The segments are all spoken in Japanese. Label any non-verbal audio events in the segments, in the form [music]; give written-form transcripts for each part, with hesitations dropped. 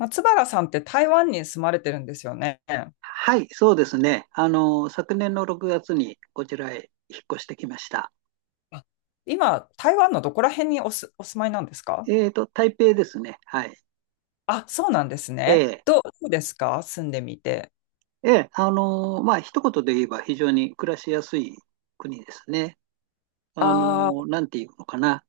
松原さんって台湾に住まれてるんですよね。はい、そうですね。昨年の6月にこちらへ引っ越してきました。あ。今、台湾のどこら辺にお住まいなんですか？台北ですね。はい。あ、そうなんですえね。え、どうですか、住んでみて。ええ、まあ、一言で言えば非常に暮らしやすい国ですね。あなんていうのかな。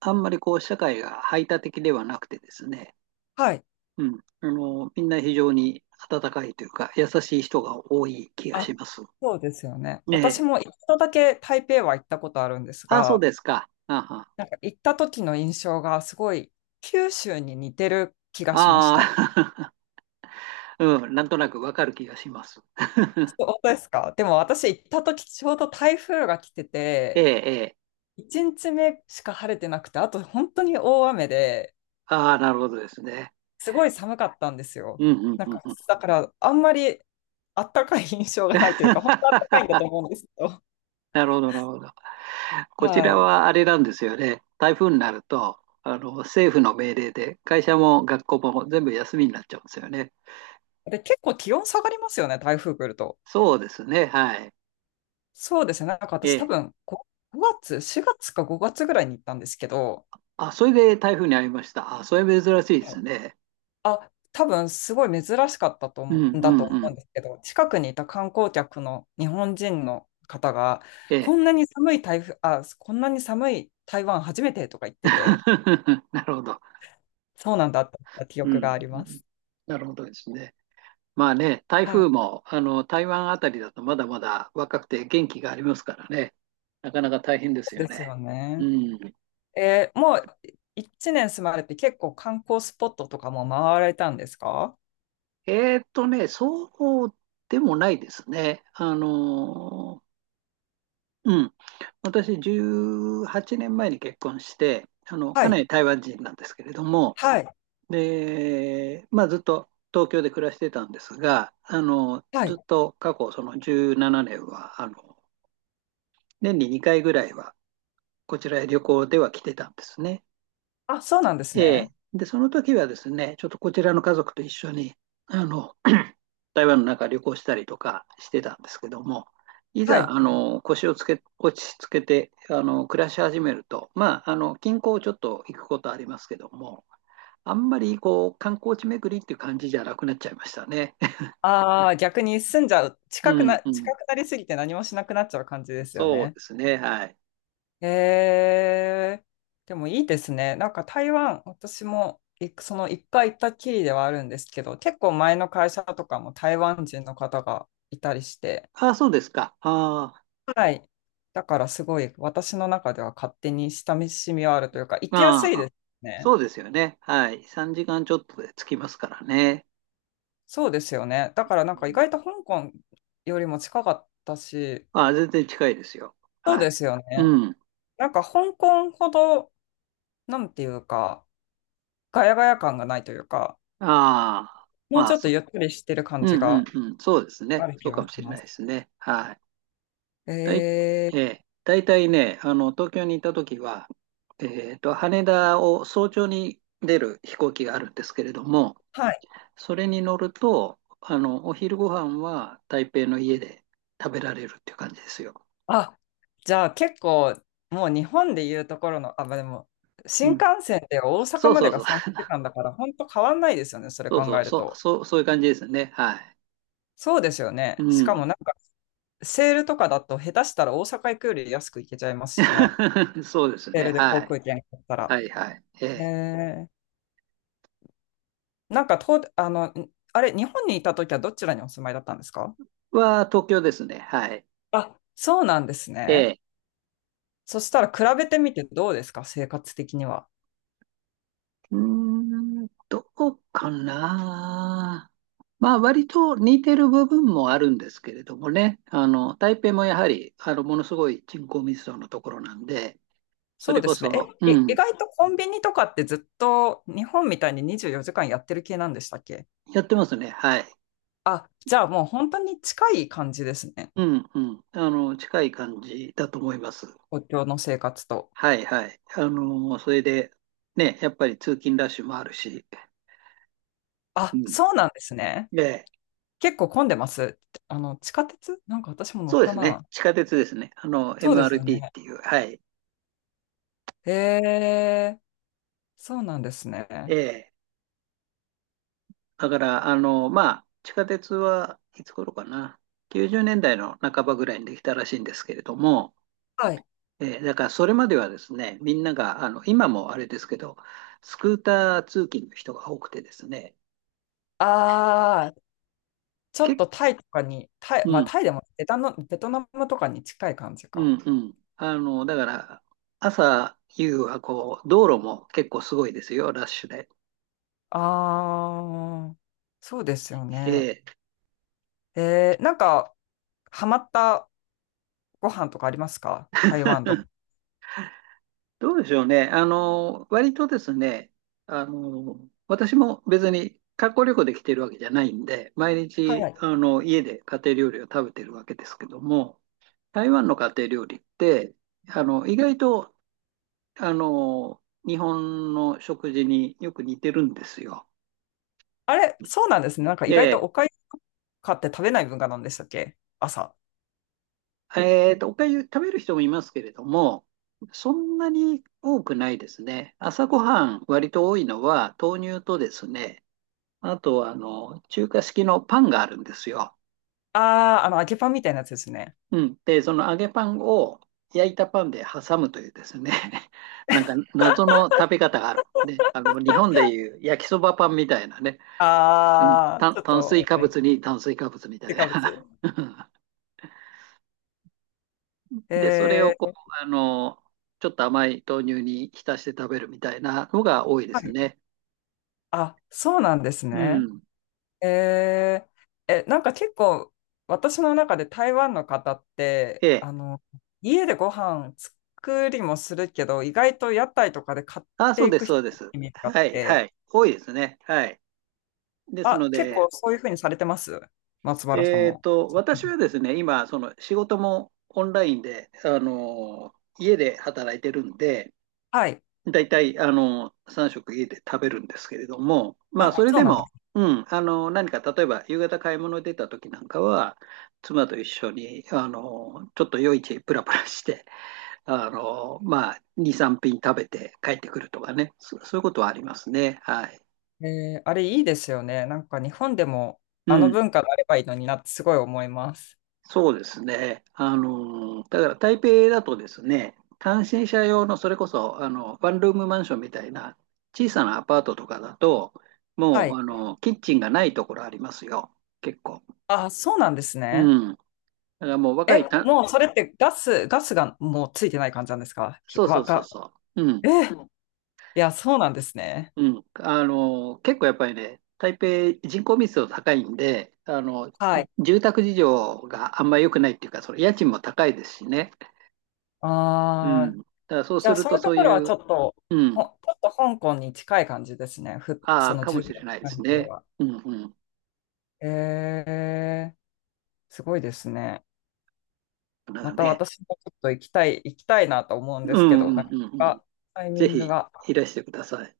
あんまりこう、社会が排他的ではなくてですね。あ、はい。うん。みんな非常に温かいというか、優しい人が多い気があ、します。そうですよね。え私え。も一度だけ台北は行ったことあるんですあ、そうが、ですか。あはなんか行った時の印象がすごい九州に似てる気がしました。ああー、[laughs] うん、なんとなくわかる気がします。そうですか。でも私行った時ちょうど台風が来てええ、て、ええ。1日目しか晴れてなくて、あと本当に大雨で、ああ、なるほどですね。すごい寒かったんですうよ。ん、うん、なんうん。か、うん。 だから、あんまりあったかい印象が [laughs] ないというか、本当あったかいんだと思うんですけど。なるほど、なるほど。こちはらい。はあれなんですよね。台風になると、政府の命令で、会社も学校も全部休みになっちゃうんですよね。で、結構気温下がりますよね、台風来ると。そうですね、はい。そうですね。なんかえ私多え。分、5月、4月か5月ぐらいに行ったんですけど、あ、それで台風に遭いました。あ、それ珍しいではい。すね。あ、多分すごい珍しかったとう思ん、うんうだとん、思ううんん。ですけど、近くにいた観光客の日本人の方が、ええ。こんなに寒い台風、あ、こんなに寒い台湾初めてとか言ってて、[laughs] なるほど。そうなんだって記う憶ん、がありうまん。す。なるほどですね。まあね、台はい。風も台湾あたりだとまだまだ若くて元気がありますからね、なかなか大変ですよですね。ようね。ん。もう1年住まれて、結構観光スポットとかも回られたんですか？そうでもないですね。うん。私、18年前に結婚して、はかない。り台湾人なんですけれども、はい。で、まあ、ずっと東京で暮らしてたんですが、はずい。っと過去、その17年は、年に2回ぐらいは、こちらへ旅行では来てたんですね。あ、そうなんですえーね。で、その時はですね、ちょっとこちらの家族と一緒に、あの、台湾の中旅行したりとかしてたんですけども、いはざ、い。腰をつけ、落ち着けて、暮らし始めると、まあ、近郊をちょっと行くことありますけども、あんまり、こう、観光地巡りっていう感じじゃなくなっちゃいましたね。[laughs] ああ、逆に住んじゃう。う近くんな、う近ん。くなりすぎて何もしなくなっちゃう感じですよそうね。ですね。はい。えー、でもいいですね。なんか台湾、私もその一回行ったきりではあるんですけど、結構前の会社とかも台湾人の方がいたりして、ああ、そうですか。あはい。だからすごい私の中では勝手に親しみはあるというか、行あ、きやすいあであ、すね。そうですよね。はい。3時間ちょっとで着きますからね。そうですよね。だからなんうか意ん。外と香港よりも近かったし、あ、全然近いですよ。そうはい。ですよね。うん。なんか香港ほど、なんていうか、ガヤガヤ感がないというか、ああ、もうまちあ、ょっとゆっくりしてるう感じんうんがうん。そうですあね。るそ気うかがもししれまないす。ですね。はい。えだい、ー、ええ、大体ね、東京にいた時は、羽田を早朝に出る飛行機があるんですけれども、はい。それに乗ると、お昼ご飯は台北の家で食べられるっていう感じですよ。あ、じゃあ結構、もう日本でいうところの、あ、まあでも、う新ん。幹線で大阪そうまそでうがそう。3 [laughs] 時間だから、本当変わんないですよね、それそ考うそう、えるそう、と。そう、そういう感じですね。はい。そうですようね。しかもん。なんか、セールとかだと、下手したら大阪行くより安く行けちゃいますしね。[laughs] そうですセーね。ルでは航い。空券買ったら。はいはい。ええ。えー、なんかと、あの、んあれ、日本にいた時はどちらにお住まいだったんですか？東京ですね。はい。あ、そうなんですえね。え。そしたら比べてみてどうですか、生活的には。うーん、どこかな。まあ、割と似てる部分もあるんですけれどもね。台北もやはり、ものすごい人口密度のところなんで、そそうれでこすね。そ、え、うい意ん、外とコンビニとかってずっと日本みたいに24時間やってる系なんでしたっけ？やってますね。はい。あ、じゃあもう本当に近い感じですね。うん、うん。近い感じだと思います。東京の生活と。はい、はい。それで、ね、やっぱり通勤ラッシュもあるし、あ、うそうなんですね。ん。ええ、結構混んでます。地下鉄なんか私も乗そっうでたすね。な。地下鉄ですね。そうですよ MRT っね。ていう。はい。へえ、そうなんですえね。え。だから、まあ、地下鉄はいつ頃かな。90年代の半ばぐらいにできたらしいんですけれども、はい。ええ、だからそれまではですね、みんなが、今もあれですけど、スクーター通勤の人が多くてですね、ああ、ちょ結っ構、とタイとかに、タイ、うまあん、タイでもベタの、ベトナムとかに近い感じうか。ん、うん。だから、朝、夕はこう、道路も結構すごいですよ、ラッシュで。ああ、そうですよね。えなんか、ハマったご飯とかありますか、台湾とか？どうでしょうね。割とですね、あの、私も別に観光旅行で来てるわけじゃないんで、毎は日、い。家で家庭料理を食べてるわけですけども、台湾の家庭料理って、意外と、あの、日本の食事によく似てるんですよ。あれ、そうなんですね。なんか意外とで、おかゆとかって食べない文化なんでしたっけ、朝。おかゆ食べる人もいますけれども、そんなに多くないですね。朝ごはん割と多いのは豆乳とですね、あとは、中華式のパンがあるんですよ。ああ、揚げパンみたいなやつですね。うん。で、その揚げパンを焼いたパンで挟むというですね、[laughs] なんか謎の食べ方がある。で、日本でいう焼きそばパンみたいなね、うん、ああ、ち炭ょっ炭と、水やっ化ぱり、物に炭水化物みたい添加物。な。[laughs] で、それえをこー、う、あの、ちょっと甘い豆乳に浸して食べるみたいなのが多いではすい。ね。あ、そうなんですうね。ん。えなんか結構私の中で台湾の方ってええ。家でご飯作りもするけど、意外と屋台とかで買っあ、そてういでくす、そ人うでのす。イメージがあっはい、はて、い。多いですね。はい。ですあ、の結で、構そういうふうにされてます、松原さんも？私はですね、今、その仕事もオンラインで、家で働いてるんで、はい。だいたい、3食家で食べるんですけれども、まあ、あ、それそうでなんでも、す。うん、何か、例えば、夕方買い物に出た時なんかは、妻と一緒に、ちょっと夜市プラプラして、まあ、2、3品食べて帰ってくるとかね、そういうことはありますね。はい。あれいいですよね、なんか日本でもうあのん。文化があればいいのになってすごい思います。そうですね。だから台北だとですね、単身者用のそれこそ、ワンルームマンションみたいな小さなアパートとかだと、はもう、い。キッチンがないところありますよ。結構。あ、そうなんですね。うん。だからもう若いた、もうそれってガスがもうついてない感じなんですか、ひそうそわうそうか、そう。うえ、ん。いや、そうなんですね。うん。結構やっぱりね、台北人口密度高いんで、はい。住宅事情があんまり良くないっていうか、その家賃も高いですしね。うあん。あ、だからそうじゃすあるそういとうとそうころはいちう、ょっと、うほ、ちん、ょっと香港に近い感じですね。あそあ、のか従もし業れないです関係ね。は？うんうん。えー、すごいですね。だからまたね。私もちょっと行きたい、行きたいなと思うんうですけんうど、なんかうんうなん。かタイミぜングひが。いらしてください。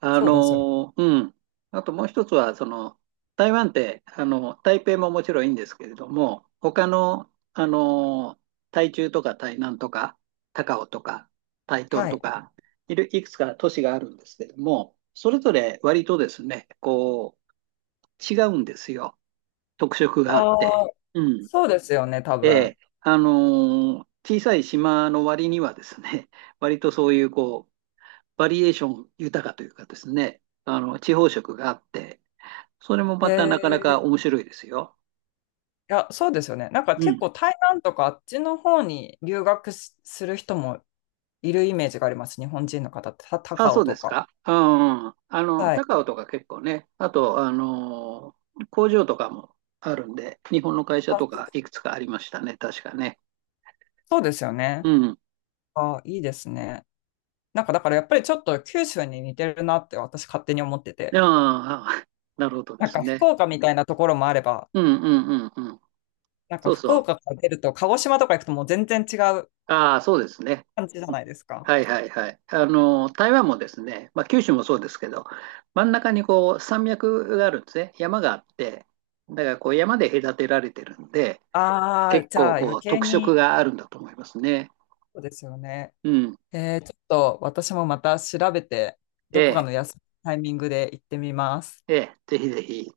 そうですよ。うん。あともう一つは、その、台湾って、台北ももちろんいいんですけれども、他の、台中とか台南とか、高雄とか、台東はとい。か、いくつか都市があるんですけれども、それぞれ割とですね、こう、違うんですよ。特色があって。ああ、うん。そうですよね、多え分。え、小さい島の割にはですね、[laughs] 割とそういうこう、バリエーション豊かというかですね、地方色があって、それもまたなかないか面白いですよ。や、そうですよね。なんかう結ん。構台湾とかあっちの方に留学する人もいるイメージがあります。日本人の方って、たあ、高そ尾うでとすか。か。うん、うん。は高い。尾とか結構ね、あと、工場とかもあるんで、日本の会社あ、とかいくつかありましたね、確かね。そうですようね。ん。あ、いいですね。なんかだからやっぱりちょっと九州に似てるなって私勝手に思ってああ、て。[laughs] なるほどでなんすか福ね。岡みたいなところもあれば、うんうんうんうん。なんかそう福そう。岡から出ると鹿児島とか行くともう全然違うああ、そうですね。感じじゃないですか。はいはいはい。台湾もですね、まあ、九州もそうですけど、真ん中にこう山脈があるんですね。山があって、だからこう山で隔てられてるんで、ああ、結じ構ゃあ余こう計特色に、があるんだと思いますね。そうですよね。うん。ちょっと私もまた調べて、えどこかえ、の休みのタイミングで行ってみます。ええ、ぜひぜひ。